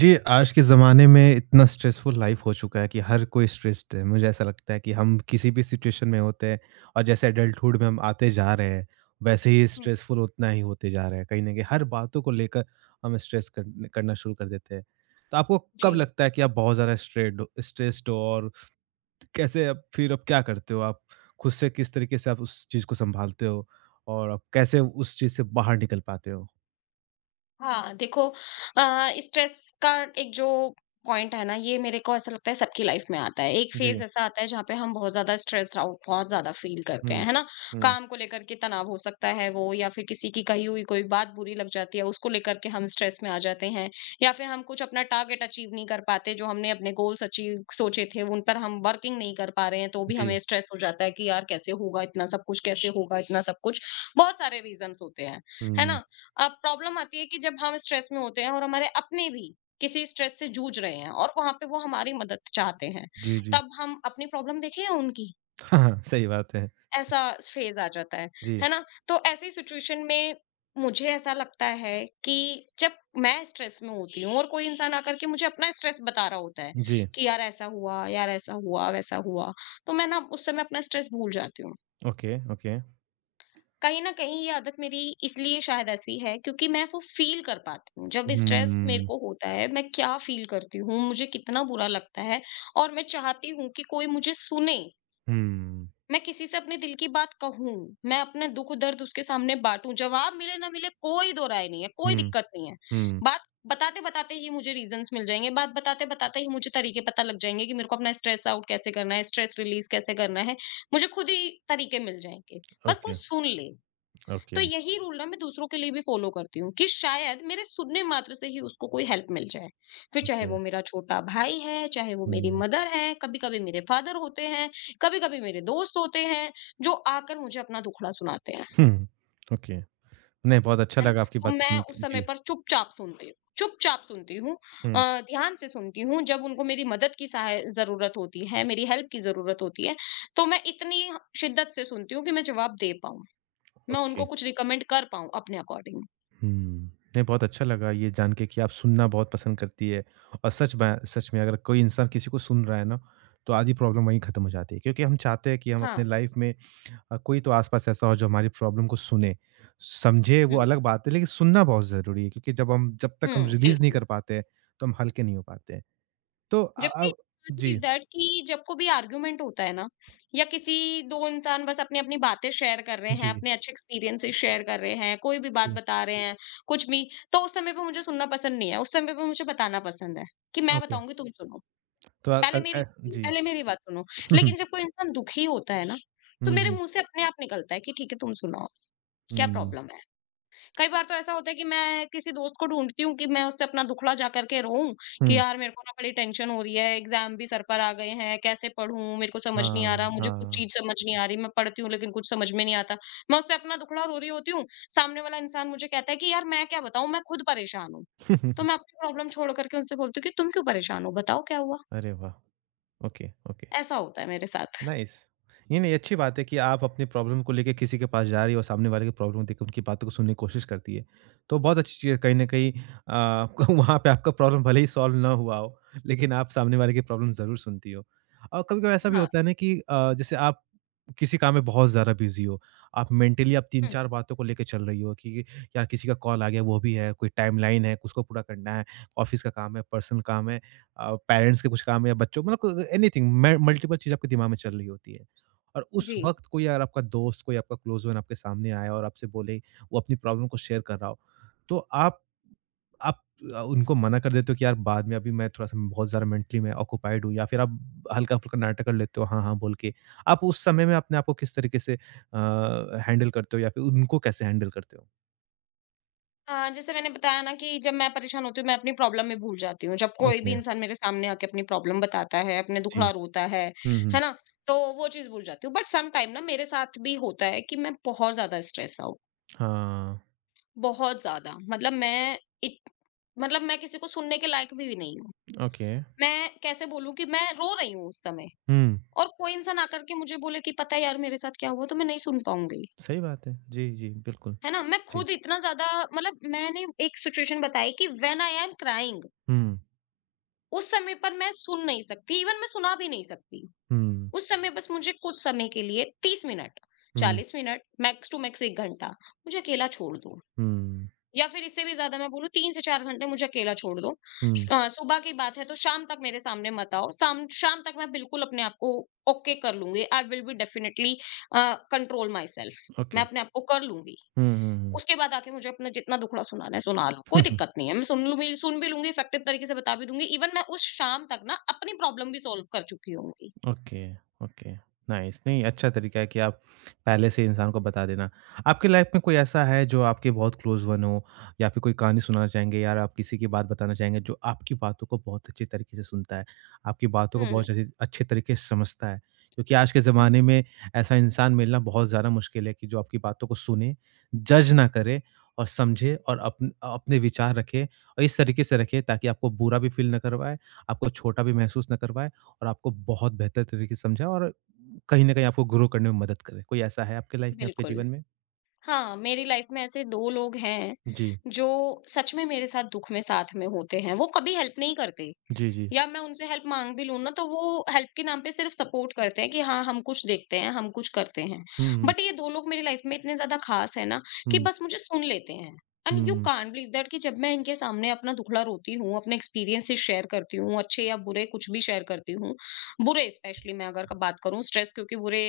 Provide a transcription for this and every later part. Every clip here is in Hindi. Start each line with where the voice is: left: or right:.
right: जी, आज के ज़माने में इतना स्ट्रेसफुल लाइफ़ हो चुका है कि हर कोई स्ट्रेस्ड है। मुझे ऐसा लगता है कि हम किसी भी सिचुएशन में होते हैं और जैसे एडल्टहुड में हम आते जा रहे हैं, वैसे ही
left: हुँ,
right: स्ट्रेसफुल उतना ही होते जा रहा है। कहीं न कहीं हर बातों को लेकर हम स्ट्रेस करने करना शुरू कर देते हैं। तो आपको
left: जी।
right: कब लगता है कि आप बहुत ज़्यादा स्ट्रेस्ड हो और कैसे अब क्या करते हो आप? खुद से किस तरीके से आप उस चीज़ को सँभालते हो और आप कैसे उस चीज़ से बाहर निकल पाते हो?
left: हाँ, देखो, स्ट्रेस का एक जो पॉइंट है ना, ये मेरे को ऐसा लगता है सबकी लाइफ में आता है। एक
right: जी।
left: फ़ेज़ ऐसा आता है जहाँ पे हम बहुत ज़्यादा स्ट्रेस्ड आउट बहुत ज़्यादा फ़ील करते हैं,
right: हुँ।
left: है ना?
right: हुँ।
left: काम को लेकर के तनाव हो सकता है वो, या फिर किसी की कही हुई कोई बात बुरी लग जाती है, उसको लेकर के हम स्ट्रेस में आ जाते हैं। या फिर हम कुछ अपना टारगेट अचीव नहीं कर पाते, जो हमने अपने गोल्स अचीव सोचे थे, उन पर हम वर्किंग नहीं कर पा रहे हैं, तो भी
right: जी।
left: हमें स्ट्रेस हो जाता है कि यार कैसे होगा इतना सब कुछ, कैसे होगा इतना सब कुछ? बहुत सारे रीज़न्स होते हैं, है
right: हुँ।
left: ना? प्रॉब्लम आती है कि जब हम स्ट्रेस में होते हैं और हमारे अपने भी किसी स्ट्रेस से जूझ रहे हैं और वहां पे वो हमारी मदद चाहते हैं,
right: जी, जी।
left: तब हम अपनी प्रॉब्लम देखें या उनकी।
right: हाँ, हाँ, सही बात है।
left: ऐसा फेज आ जाता है
right: जी,
left: है ना? तो ऐसी सिचुएशन में मुझे ऐसा लगता है कि जब मैं स्ट्रेस में होती हूँ और कोई इंसान आकर के मुझे अपना स्ट्रेस बता रहा होता है
right: जी।
left: कि यार ऐसा हुआ, यार ऐसा हुआ, वैसा हुआ, तो मैं ना उस समय अपना स्ट्रेस भूल जाती हूँ।
right: Okay, okay.
left: कहीं न कहीं ये आदत मेरी इसलिए शायद ऐसी है क्योंकि मैं वो फ़ील कर पाती हूँ। जब स्ट्रेस मेरे
right: हुँ,
left: को होता है, मैं क्या फ़ील करती हूँ, मुझे कितना बुरा लगता है, और मैं चाहती हूँ कि कोई मुझे सुने।
right: हुँ,
left: मैं किसी से अपने दिल की बात कहूँ, मैं अपना दुःख-दर्द उसके सामने बाँटूँ। जवाब मिले ना मिले कोई दो राय नहीं है, कोई
right: हुँ,
left: दिक्कत नहीं है।
right: हुँ।
left: बात बताते-बताते ही मुझे रीज़न्स मिल जाएँगे, बात बताते-बताते ही मुझे तरीके पता लग जाएँगे कि मेरे को अपना स्ट्रेस आउट कैसे करना है, स्ट्रेस रिलीज़ कैसे करना है। मुझे खुद ही तरीके मिल जाएँगे, बस कोई
right: ओके,
left: सुन ले। तो
right: ओके,
left: यही रूल ना मैं दूसरों के लिए भी फॉलो करती हूँ कि शायद मेरे सुनने मात्र से ही उसको कोई हेल्प मिल जाए। फिर चाहे
right: ओके।
left: वो मेरा छोटा भाई है, चाहे वो मेरी
right: हुँ,
left: मदर है, कभी-कभी मेरे फादर होते हैं, कभी-कभी मेरे दोस्त होते हैं, जो आकर मुझे अपना दुखड़ा सुनाते हैं,
right: हुँ, ओके। नहीं, बहुत अच्छा
left: है ना?
right: लगा आपकी
left: तो
right: बातें
left: मैं
right: सुन
left: उस
right: के।
left: समय
right: जी,
left: पर चुपचाप सुनती हूँ, चुपचाप सुनती हूँ,
right: हुँ,
left: ध्यान से सुनती हूँ। जब उनको मेरी मदद की सहाय ज़रूरत होती है, मेरी हेल्प की ज़रूरत होती है, तो मैं इतनी शिद्दत से सुनती हूँ कि मैं जवाब दे पाऊँ। मैं
right: ओके।
left: उनको कुछ रिकमेंड कर पाऊँ अपने अकॉर्डिंग।
right: हुँ, नहीं, बहुत अच्छा लगा ये जान के कि आप सुनना बहुत पसंद करती है और सच में अगर कोई इंसान किसी को सुन रहा है ना, तो आधी प्रॉब्लम वहीं खत्म हो जाती है क्योंकि हम चाहते हैं कि हम
left: हाँ।
right: अपने लाइफ में कोई तो आसपास ऐसा हो जो हमारी प्रॉब्लम को सुने। समझे वो
left: हुँ।
right: अलग बात है लेकिन सुनना बहुत ज़रूरी है क्योंकि जब तक हम
left: हुँ,
right: रिलीज़ नहीं
left: बिल्कुल।
right: कर पाते हैं, तो हम हल्के नहीं हो पाते हैं। तो
left: जबकि आई बिलीव
right: जी,
left: दैट कि जब को भी आर्ग्यूमेंट होता है ना, या किसी 2 इंसान बस अपनी-अपनी बातें शेयर कर रहे हैं,
right: जी,
left: अपने अच्छे एक्सपीरियंसेस शेयर कर रहे हैं, कोई भी बात
right: जी,
left: बता रहे हैं, कुछ भी, तो उस समय पे मुझे सुनना पसंद नहीं है, उस समय पे मुझे बताना पसंद है कि मैं
right: ओके।
left: बताऊँगी तुम सुनो।
right: तो
left: पहले मेरी
right: जी।
left: पहले मेरी बात सुनो। लेकिन जब कोई इंसान दुखी होता है ना, तो
right: हुँ,
left: मेरे
right: हुँ,
left: मुँह से अपने आप निकलता है कि ठीक है तुम सुनाओ, क्या
right: हुँ, हुँ,
left: प्रॉब्लम है? कई बार तो ऐसा होता है कि मैं किसी दोस्त को ढूँढती हूँ कि मैं उससे अपना दुखड़ा जा कर के रोऊँ, कि
right: हुँ,
left: यार मेरे को ना बड़ी टेंशन हो रही है, एग्ज़ाम भी सर पर आ गए हैं, कैसे पढ़ूँ? मेरे को समझ नहीं आ
right: हाँ,
left: रहा, हुँ। मुझे कुछ
right: हाँ।
left: चीज़ समझ नहीं आ रही, मैं पढ़ती हूँ लेकिन कुछ समझ में नहीं आता। मैं उससे अपना दुखड़ा रो रही होती हूँ, सामने वाला इंसान मुझे कहता है कि यार मैं क्या बताऊँ, मैं खुद परेशान हूँ। तो मैं अपनी प्रॉब्लम छोड़ कर के उनसे बोलती हूँ कि तुम क्यों परेशान हो? बताओ क्या हुआ?
right: अरे वाह! Okay, okay.
left: ऐसा होता है मेरे साथ।
right: नाइस। नहीं, नहीं अच्छी बात है कि आप अपनी प्रॉब्लम को लेके किसी के पास जा रही हो, सामने वाले की प्रॉब्लम देख के उनकी बातों को सुनने की कोशिश करती है। तो बहुत अच्छी चीज़ है कहीं न कहीं आपका वहाँ पे आपका प्रॉब्लम भले ही सॉल्व ना हुआ हो, लेकिन आप सामने वाले की प्रॉब्लम ज़रूर सुनती हो। और कभी-कभी ऐसा भी
left: हाँ।
right: होता है ना कि जैसे आप किसी काम में बहुत ज़्यादा बिज़ी हो, आप मेंटली आप
left: हुँ।
right: 3-4 बातों को लेके चल रही हो कि यार किसी का कॉल आ गया वो भी है, कोई टाइमलाइन है, उसको पूरा करना है, ऑफ़िस का काम है, पर्सनल काम है। पेरेंट्स के कुछ काम या बच्चों मतलब एनीथिंग मैं मल्टीपल चीज़ आपके दिमाग में चल रही होती है। और उस
left: जी।
right: वक़्त कोई अगर आपका दोस्त, कोई आपका क्लोज़ वन आपके सामने आया और आपसे बोले वो अपनी प्रॉब्लम को शेयर कर रहा हो, तो आप उनको मना कर देते हो कि यार बाद में अभी मैं थोड़ा-सा बहुत ज़्यादा मेंटली मैं ऑक्यूपाइड हूँ या फिर आप हल्का-फुल्का नाटक कर लेते हो हाँ, हाँ, बोल के। आप उस समय में अपने आप को किस तरीके से हैंडल करते हो या फिर उनको कैसे हैंडल करते हो?
left: हाँ, जैसे मैंने बताया ना कि जब मैं परेशान होती हूँ, मैं अपनी प्रॉब्लम में भूल जाती हूँ। जब कोई भी
right: ओके,
left: इंसान मेरे सामने आके अपनी प्रॉब्लम बताता है, अपने
right: जी।
left: दुखड़ा रोता
right: हुँ, हुँ।
left: है ना? तो वो चीज़ भूल जाती हूँ। बट सम टाइम ना मेरे साथ भी होता है कि मैं बहुत ज़्यादा स्ट्रेस आउट,
right: हाँ,
left: बहुत ज़्यादा। मतलब मैं इत मतलब मैं किसी को सुनने के लायक भी नहीं हूँ।
right: ओके।
left: मैं कैसे बोलूँ कि मैं रो रही हूँ उस समय,
right: हुँ।
left: और कोई इंसान आकर के मुझे बोले कि पता है यार मेरे साथ क्या हुआ, तो मैं नहीं सुन पाऊँगी।
right: सही बात है। जी, जी, बिल्कुल।
left: है ना? मैं
right: जी।
left: खुद इतना ज़्यादा, मतलब मैंने एक सिचुएशन बताई कि when I am crying,
right: hmm,
left: उस समय पर मैं सुन नहीं सकती, इवन मैं सुना भी नहीं सकती।
right: हुँ,
left: उस समय बस मुझे कुछ समय के लिए 30 मिनट,
right: हुँ,
left: 40 मिनट, मैक्स टू मैक्स 1 घंटा मुझे अकेला छोड़ दो,
right: हुँ,
left: या फिर इससे भी ज़्यादा मैं बोलूँ 3 से 4 घंटे मुझे अकेला छोड़ दो।
right: हुँ,
left: सुबह की बात है तो शाम तक मेरे सामने मत आओ। शाम शाम तक मैं बिल्कुल अपने आप को ओके कर लूँगी। I will be definitely, control myself,
right: okay.
left: मैं अपने आप को कर लूँगी।
right: हुँ, हुँ, हुँ।
left: उसके बाद आके मुझे अपना जितना दुखड़ा सुनाना है सुना लो, कोई दिक्कत नहीं है। मैं सुन लूँगी, सुन भी लूँगी, इफेक्टिव तरीके से बता भी दूँगी। इवन मैं उस शाम तक ना अपनी प्रॉब्लम भी सॉल्व कर चुकी होंगी।
right: Okay, okay. नाइस, नहीं अच्छा तरीका है कि आप पहले से इंसान को बता देना। आपकी लाइफ़ में कोई ऐसा है जो आपके बहुत क्लोज़ वन हो या फिर कोई कहानी सुनाना चाहेंगे या आप किसी की बात बताना चाहेंगे जो आपकी बातों को बहुत अच्छे तरीके से सुनता है, आपकी बातों को
left: हुँ,
right: बहुत अच्छे अच्छे तरीके से समझता है? क्योंकि आज के
left: हुँ,
right: ज़माने में ऐसा इंसान मिलना बहुत ज़्यादा मुश्किल है कि जो आपकी बातों को सुने, जज ना करे और समझे और अपने विचार रखे और इस तरीके से रखे ताकि आपको बुरा भी फ़ील ना करवाए, आपको छोटा भी महसूस ना करवाए। और आपको बहुत बेहतर तरीके से समझाए और कहीं न कहीं आपको ग्रो करने में मदद करे। कोई ऐसा है आपके लाइफ में, आपके
left: बिल्कुल।
right: जीवन में?
left: हाँ, मेरी लाइफ में ऐसे 2 लोग हैं,
right: जी।
left: जो सच में मेरे साथ दुख में साथ में होते हैं। वो कभी हेल्प नहीं करते।
right: जी, जी।
left: या मैं उनसे हेल्प मांग भी लूँ ना, तो वो हेल्प के नाम पे सिर्फ सपोर्ट करते हैं कि हाँ, हम कुछ देखते हैं, हम कुछ करते हैं।
right: हुँ,
left: बट ये 2 लोग मेरी लाइफ में इतने ज़्यादा ख़ास हैं ना कि
right: हुँ,
left: बस मुझे सुन लेते हैं। And
right: hmm,
left: you
right: hmm.
left: Can't believe that कि जब मैं इनके सामने अपना दुखड़ा रोती हूँ, अपने एक्सपीरियंसेस शेयर करती हूँ, अच्छे या बुरे कुछ भी शेयर करती हूँ। बुरे स्पेशली, मैं अगर क बात करूँ, स्ट्रेस क्योंकि बुरे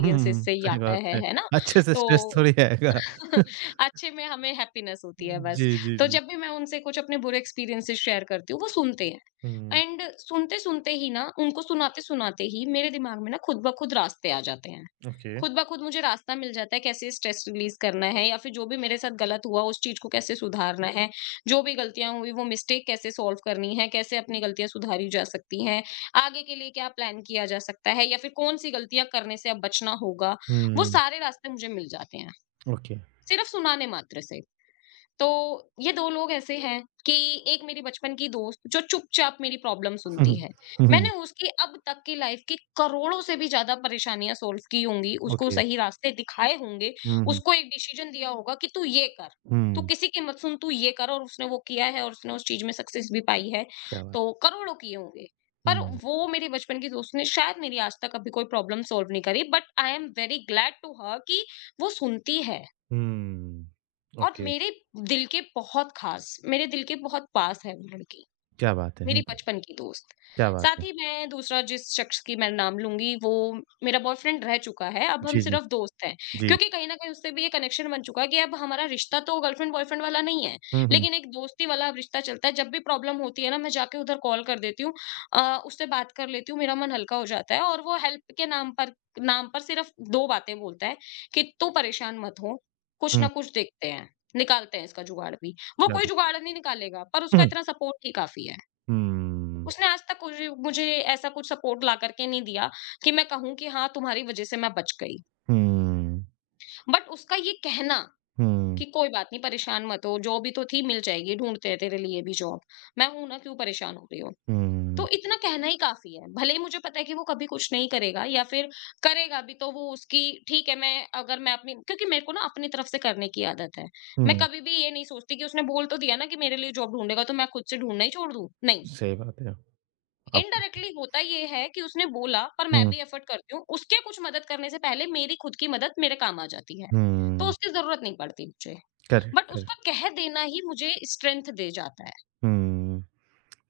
right: हुँ, हुँ,
left: से ही
right: सही
left: आता
right: बात है।
left: है ना?
right: अच्छे से
left: तो
right: स्ट्रेस थोड़ी आएगा।
left: अच्छे में हमें हैप्पीनेस होती है बस।
right: जी, जी,
left: तो
right: जी।
left: जब भी मैं उनसे कुछ अपने बुरे एक्सपीरियंसेस शेयर करती हूँ, वो सुनते हैं,
right: हुँ,
left: एंड सुनते-सुनते ही ना, उनको सुनाते-सुनाते ही मेरे दिमाग में ना खुद ब खुद रास्ते आ जाते हैं।
right: ओके।
left: खुद ब खुद मुझे रास्ता मिल जाता है कैसे स्ट्रेस रिलीज़ करना है, या फिर जो भी मेरे साथ गलत हुआ उस चीज़ को कैसे सुधारना है, जो भी गलतियाँ हुई वो मिस्टेक कैसे सॉल्व करनी है, कैसे अपनी गलतियाँ सुधारी जा सकती हैं, आगे के लिए क्या प्लान किया जा सकता है, या फिर कौन-सी गलतियाँ करने से अब बचना होगा, वो
right: हुँ,
left: सारे रास्ते मुझे मिल जाते हैं।
right: ओके।
left: सिर्फ सुनाने मात्र से। तो ये 2 लोग ऐसे हैं कि एक मेरी बचपन की दोस्त जो चुपचाप मेरी प्रॉब्लम
right: हुँ,
left: सुनती
right: हुँ,
left: है।
right: हुँ,
left: मैंने
right: हुँ,
left: उसकी अब तक की लाइफ़ की करोड़ों से भी ज़्यादा परेशानियाँ सॉल्व की होंगी, उसको
right: ओके।
left: सही रास्ते दिखाए होंगे,
right: हुँ, हुँ,
left: उसको एक डिसीज़न दिया होगा कि तू ये कर, तू
right: हुँ,
left: किसी की मत सुन, तू ये कर, और उसने वो किया है और उसने उस चीज़ में सक्सेस भी पाई है।
right: क्या बात
left: तो करोड़ों किए होंगे। पर
right: हुँ,
left: वो मेरी बचपन की दोस्त ने शायद मेरी आज तक अभी कोई प्रॉब्लम सॉल्व नहीं करी, but I am very glad to her कि वो सुनती है।
right: हुँ,
left: और
right: ओके।
left: मेरे दिल के बहुत पास है वो लड़की।
right: क्या बात है!
left: मेरी
right: हुँ,
left: बचपन की दोस्त।
right: क्या बात
left: साथ
right: है!
left: ही मैं दूसरा जिस शख्स की मैं नाम लूँगी, वो मेरा बॉयफ्रेंड रह चुका है, अब हम
right: जी, जी,
left: सिर्फ़ दोस्त हैं।
right: जी।
left: क्योंकि कहीं न कहीं उससे भी ये कनेक्शन बन चुका है कि अब हमारा रिश्ता तो गर्लफ्रेंड बॉयफ्रेंड वाला नहीं है,
right: हुँ, हुँ,
left: लेकिन एक दोस्ती वाला अब रिश्ता चलता है। जब भी प्रॉब्लम होती है ना, मैं जाके उधर कॉल कर देती हूँ, उससे बात कर लेती हूँ, मेरा मन हल्का हो जाता है, और वो हेल्प के नाम पर सिर्फ़ 2 बातें बोलता है कि "तू परेशान मत हो, कुछ ना
right: हुँ,
left: कुछ देखते हैं, निकालते हैं इसका जुगाड़ भी।" वो
right: क्या
left: कोई जुगाड़ नहीं निकालेगा, पर
right: हुँ,
left: उसका
right: हुँ,
left: इतना सपोर्ट ही काफ़ी है।
right: हुँ,
left: उसने आज तक मुझे मुझे ऐसा कुछ सपोर्ट ला करके नहीं दिया कि मैं कहूँ कि हाँ तुम्हारी वजह से मैं बच गई।
right: हुँ।
left: बट उसका ये कहना
right: हुँ,
left: कि कोई बात नहीं, परेशान मत हो, जॉब ही तो थी, मिल जाएगी, ढूँढते हैं तेरे लिए भी जॉब। मैं हूँ ना, क्यों परेशान हो रही हो? तो
right: हुँ,
left: इतना कहना ही काफ़ी है। भले ही मुझे पता है कि वो कभी कुछ नहीं करेगा या फिर करेगा भी तो वो उसकी, ठीक है। मैं, अगर मैं अपनी, क्योंकि मेरे को ना अपनी तरफ से करने की आदत है। मैं
right: हुँ,
left: कभी भी ये नहीं सोचती कि उसने बोल तो दिया ना कि मेरे लिए जॉब ढूँढेगा तो मैं खुद से ढूँढना ही छोड़ दूँ। नहीं,
right: सही बात है। आप
left: इनडायरेक्टली होता ये है कि उसने बोला पर मैं
right: हुँ,
left: भी एफर्ट करती हूँ, उसके कुछ मदद करने से पहले मेरी खुद की मदद मेरे काम आ जाती है, तो
right: हुँ,
left: उसकी ज़रूरत नहीं पड़ती मुझे।
right: करेक्ट,
left: बट उसका
right: करेक्ट,
left: कह देना ही मुझे स्ट्रेंथ दे जाता है।
right: हुँ।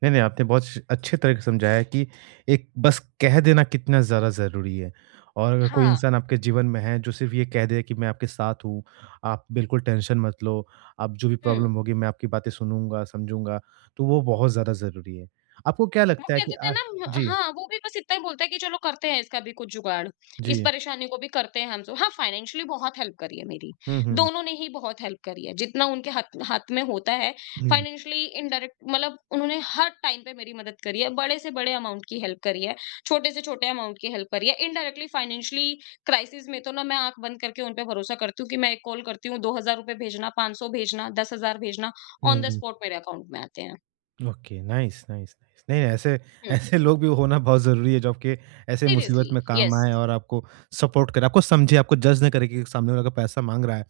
right: नहीं, नहीं, आपने बहुत श अच्छे तरह से समझाया कि एक बस कह देना कितना ज़्यादा ज़रूरी है और अगर कोई
left: हाँ,
right: इंसान आपके जीवन में है, जो सिर्फ़ ये कह दे कि मैं आपके साथ हूँ, आप बिल्कुल टेंशन मत लो, आप जो भी
left: हुँ।
right: प्रॉब्लम होगी, मैं आपकी बातें सुनूँगा, समझूँगा, तो वो बहुत ज़्यादा ज़रूरी है। आपको क्या
left: वो
right: लगता है
left: कह
right: कि
left: देते
right: आ
left: हैं ना,
right: जी,
left: हाँ, वो भी बस इतना ही बोलता है कि चलो करते हैं इसका भी कुछ जुगाड़, इस
right: जी।
left: परेशानी को भी करते हैं हम सब। हाँ, फाइनेंशियली बहुत हेल्प करी है मेरी,
right: हुँ, हुँ,
left: दोनों ने ही बहुत हेल्प करी है, जितना उनके हाथ हाथ में होता है।
right: हुँ,
left: फाइनेंशियली इनडायरेक्ट, मतलब उन्होंने हर टाइम पे मेरी मदद करी है, बड़े से बड़े अमाउंट की हेल्प करी है, छोटे से छोटे अमाउंट की हेल्प करी है। इनडायरेक्टली फाइनेंशियली क्राइसिस में तो ना मैं आँख बंद करके उन पे भरोसा करती हूँ कि मैं एक कॉल करती हूँ, ₹2000 भेजना, 500 भेजना, 10,000 भेजना, ऑन द
right: हुँ।
left: स्पॉट मेरे अकाउंट में आते हैं।
right: ओके नाइस नाइस नाइस नहीं नहीं ऐसे
left: हुँ,
right: ऐसे लोग भी होना बहुत ज़रूरी है जो आपके ऐसे मुसीबत
left: सीरियसली,
right: में काम
left: येस।
right: आए और आपको सपोर्ट करे आपको समझे आपको जज ना करे कि सामने वाला का पैसा मांग रहा है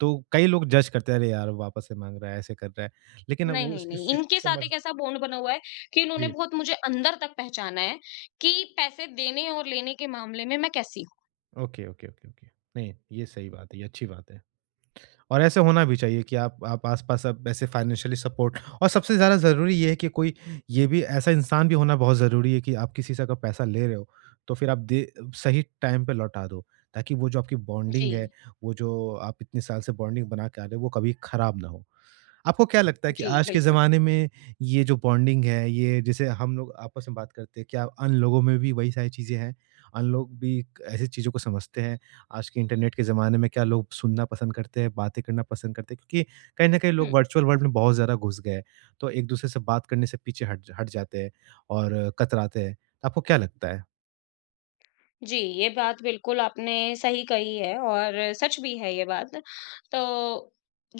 right: तो कई लोग जज करते हैं अरे यार वापस से मांग रहा है ऐसे कर रहा है लेकिन
left: नहीं,
right: वो
left: नहीं,
right: इस
left: नहीं।
right: इस चीज़
left: इनके
right: को
left: साथ
right: समझ
left: एक ऐसा बॉन्ड बना हुआ है कि इन्होंने
right: जी
left: बहुत मुझे अंदर तक पहचाना है कि पैसे देने और लेने के मामले में मैं कैसी हूँ।
right: ओके ओके ओके ओके नहीं ये सही बात है ये अच्छी बात है और ऐसे होना भी चाहिए कि आप आस-पास आप ऐसे फाइनेंशियली सपोर्ट और सबसे ज़्यादा ज़रूरी ये है कि कोई ये भी ऐसा इंसान भी होना बहुत ज़रूरी है कि आप किसी से अगर पैसा ले रहे हो, तो फिर आप दे सही टाइम पे लौटा दो, ताकि वो जो आपकी
left: जी,
right: बॉन्डिंग है, वो जो आप इतने साल से बॉन्डिंग बना के आ रहे हो, वो कभी खराब ना हो। आपको क्या लगता है कि
left: जी,
right: आज के
left: बिल्कुल।
right: ज़माने में ये जो बॉन्डिंग है, ये जैसे हम लोग आपस में बात करते हैं, क्या अन लोगों में भी वही सारी चीज़ें हैं? अन लोग भी क ऐसी चीज़ों को समझते हैं? आज के इंटरनेट के ज़माने में क्या लोग सुनना पसंद करते हैं, बातें करना पसंद करते हैं? क्योंकि कहीं न कहीं लोग
left: हुँ।
right: वर्चुअल वर्ल्ड में बहुत ज़्यादा घुस गए हैं, तो एक-दूसरे से बात करने से पीछे हट हट जाते हैं और कतराते हैं। तो आपको क्या लगता है?
left: जी, ये बात बिल्कुल आपने सही कही है और सच भी है ये बात। तो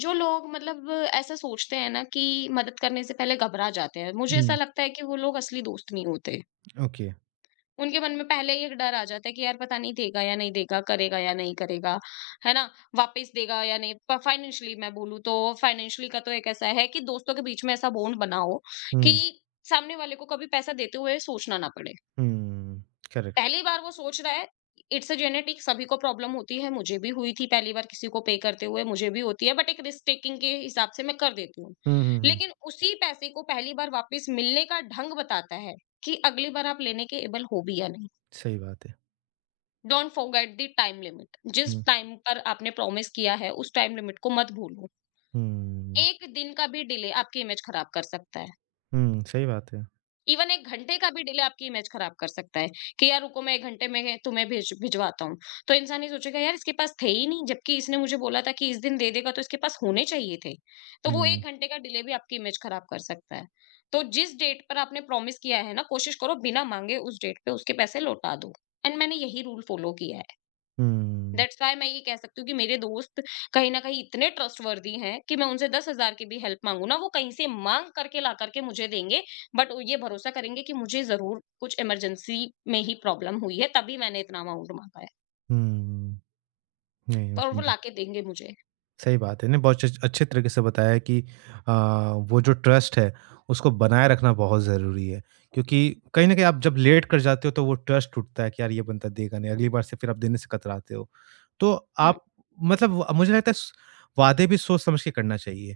left: जो लोग, मतलब ऐसा सोचते हैं ना कि मदद करने से पहले घबरा जाते हैं, मुझे ऐसा
right: हुँ,
left: लगता है कि वो लोग असली दोस्त नहीं होते।
right: ओके।
left: उनके मन में पहले ही एक डर आ जाता है कि यार पता नहीं देगा या नहीं देगा, करेगा या नहीं करेगा, है ना? वापस देगा या नहीं, प फाइनेंशियली मैं बोलूँ तो, फाइनेंशियली का तो एक ऐसा है कि दोस्तों के बीच में ऐसा बॉन्ड बना हो कि
right: हुँ,
left: सामने वाले को कभी पैसा देते हुए सोचना ना पड़े।
right: हुँ, करेक्ट।
left: पहली बार वो सोच रहा है, इट्स अ जेनेटिक, सभी को प्रॉब्लम होती है, मुझे भी हुई थी पहली बार किसी को पे करते हुए, मुझे भी होती है, बट एक रिस्क टेकिंग के हिसाब से मैं कर देती हूँ।
right: हुँ, हुँ, हुँ।
left: लेकिन उसी पैसे को पहली बार वापस मिलने का ढंग बताता है कि अगली बार आप लेने के एबल हो भी या नहीं।
right: सही बात है।
left: Don't forget the time limit, जिस
right: हुँ,
left: टाइम पर आपने प्रॉमिस किया है उस टाइम लिमिट को मत भूलो।
right: हुँ,
left: एक दिन का भी डिले आपकी इमेज खराब कर सकता है।
right: हुँ, सही बात है।
left: इवन एक घंटे का भी डिले आपकी इमेज खराब कर सकता है कि यार रुको, मैं एक घंटे में तुम्हें भेज भिजवाता हूँ, तो इंसान ये सोचेगा यार इसके पास थे ही नहीं, जबकि इसने मुझे बोला था कि इस दिन दे देगा तो इसके पास होने चाहिए थे। तो वो एक
right: हुँ।
left: घंटे का डिले भी आपकी इमेज खराब कर सकता है। तो जिस डेट पर आपने प्रॉमिस किया है ना, कोशिश करो बिना मांगे उस डेट पे उसके पैसे लौटा दो। एंड मैंने यही रूल फॉलो किया है।
right: हुँ,
left: दैट्स व्हाई मैं ये कह सकती हूँ कि मेरे दोस्त कहीं न कहीं इतने ट्रस्टवर्दी हैं कि मैं उनसे 10,000 की भी हेल्प माँगू ना, वो कहीं से माँग करके ला करके मुझे देंगे, बट ये भरोसा करेंगे कि मुझे ज़रूर कुछ इमरजेंसी में ही प्रॉब्लम हुई है, तभी मैंने इतना अमाउंट माँगा है
right: हुँ। नहीं, मैं
left: और वो
right: समझा।
left: लाके देंगे मुझे।
right: सही बात है, नहीं बहुत अच्छे अच्छे तरीके से बताया है कि अ, वो जो ट्रस्ट है, उसको बनाए रखना बहुत ज़रूरी है। क्योंकि कहीं न कहीं
left: जी।
right: आप जब लेट कर जाते हो तो वो ट्रस्ट टूटता है कि यार ये बंदा देगा नहीं, अगली बार से फिर आप देने से कतराते हो। तो
left: हुँ,
right: आप मतलब मुझे लगता है स वादे भी सोच समझ के करना चाहिए।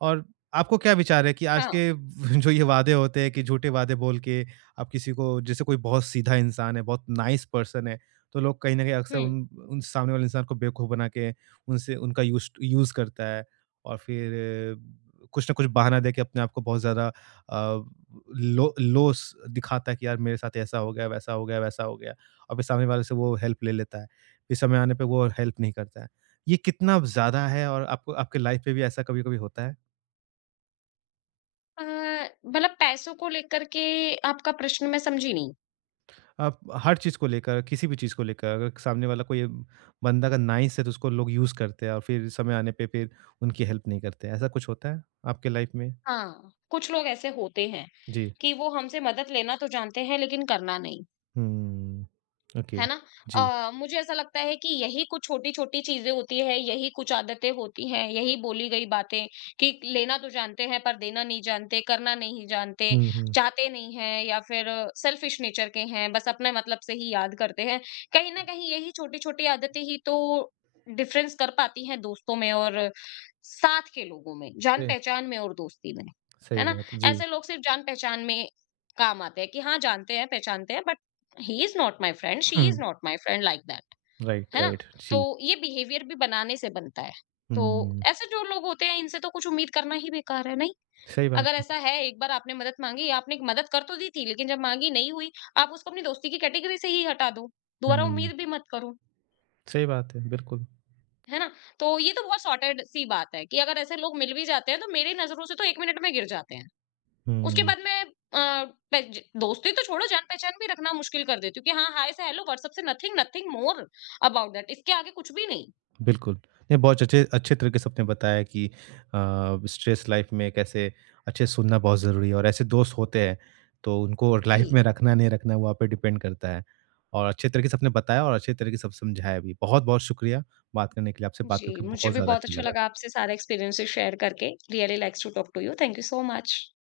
right: और आपको क्या विचार है कि आज
left: हाँ,
right: के जो ये वादे होते हैं कि झूठे वादे बोल के आप किसी को जैसे कोई बहुत सीधा इंसान है, बहुत नाइस पर्सन है, तो लोग कहीं न कहीं अक्सर
left: हुँ।
right: उन उन सामने वाले इंसान को बेवकूफ़ बना के उनसे उनका यूस्ट यूज़ करता है और फिर कुछ ना कुछ बहाना देके अपने आप को बहुत ज़्यादा लो लो स दिखाता है कि यार मेरे साथ ऐसा हो गया, वैसा हो गया, वैसा हो गया और फिर सामने वाले से वो हेल्प ले लेता है। फिर समय आने पे वो हेल्प नहीं करता है। ये कितना ज़्यादा है और आपको आपके लाइफ़ पे भी ऐसा कभी-कभी होता है?
left: अ, मतलब पैसों को लेकर के आपका प्रश्न मैं समझी नहीं।
right: आप हर चीज़ को लेकर, किसी भी चीज़ को लेकर अगर सामने वाला कोई बंदा अगर नाइस है तो उसको लोग यूज़ करते हैं और फिर समय आने पे फिर उनकी हेल्प नहीं करते। ऐसा कुछ होता है आपके लाइफ़ में?
left: हाँ, कुछ लोग ऐसे होते हैं
right: जी।
left: कि वो हमसे मदद लेना तो जानते हैं लेकिन करना नहीं।
right: हुँ, ओके।
left: है ना?
right: जी।
left: मुझे ऐसा लगता है कि यही कुछ छोटी-छोटी चीज़ें होती हैं, यही कुछ आदतें होती हैं, यही बोली गई बातें कि लेना तो जानते हैं पर देना नहीं जानते, करना नहीं जानते,
right: हुँ, हुँ।
left: चाहते नहीं हैं या फिर सेल्फिश नेचर के हैं, बस अपने मतलब से ही याद करते हैं। कहीं न कहीं यही छोटी-छोटी आदतें ही तो डिफरेंस कर पाती हैं दोस्तों में और साथ के लोगों में,
right: ए
left: जान-पहचान में और दोस्ती में, है
right: सही
left: ना?
right: बात है। जी।
left: ऐसे लोग सिर्फ जान-पहचान में काम आते हैं कि हाँ, जानते हैं, पहचानते हैं, but he is not my friend, she
right: hmm,
left: is not my friend, like that.
right: Right,
left: है ना?
right: राइट।
left: तो
right: जी।
left: ये बिहेवियर भी बनाने से बनता है। तो
right: हुँ,
left: ऐसे जो लोग होते हैं, इनसे तो कुछ उम्मीद करना ही बेकार है। नहीं,
right: सही बात
left: अगर ऐसा
right: है।
left: है, एक बार आपने मदद मांगी, आपने मदद कर तो दी थी लेकिन जब मांगी नहीं हुई, आप उसको अपनी दोस्ती की कैटेगरी से ही हटा दो, दोबारा
right: हुँ,
left: उम्मीद भी मत करो।
right: सही बात है, बिल्कुल।
left: है ना? तो ये तो बहुत सॉर्टेड सी बात है कि अगर ऐसे लोग मिल भी जाते हैं तो मेरी नजरों से तो एक मिनट में गिर जाते हैं। उसके
right: हुँ।
left: बाद मैं, अ, पे ज दोस्ती तो छोड़ो, जान-पहचान भी रखना मुश्किल कर देती हूँ कि हाँ, हाय से हेलो, व्हाट्सएप से nothing, nothing more about that, इसके आगे कुछ भी नहीं।
right: बिल्कुल। नहीं, बहुत अच्छे अच्छे तरीके से आपने बताया कि स्ट्रेस लाइफ़ में कैसे अच्छे से सुनना बहुत ज़रूरी है और ऐसे दोस्त होते हैं, तो उनको लाइफ़
left: जी,
right: में रखना नहीं रखना वहाँ पे डिपेंड करता है। और अच्छे तरीके से आपने बताया और अच्छे तरीके से सब समझाया भी। बहुत-बहुत शुक्रिया बात करने के लिए, आपसे बात
left: जी,
right: करके
left: मुझे
right: बहुत
left: भी
right: ज़्यादा
left: बहुत
right: अच्छा
left: अच्छा लगा
right: लगा।
left: आपसे सारे एक्सपीरियंसेस शेयर करके। Really likes to talk to you. Thank you so much.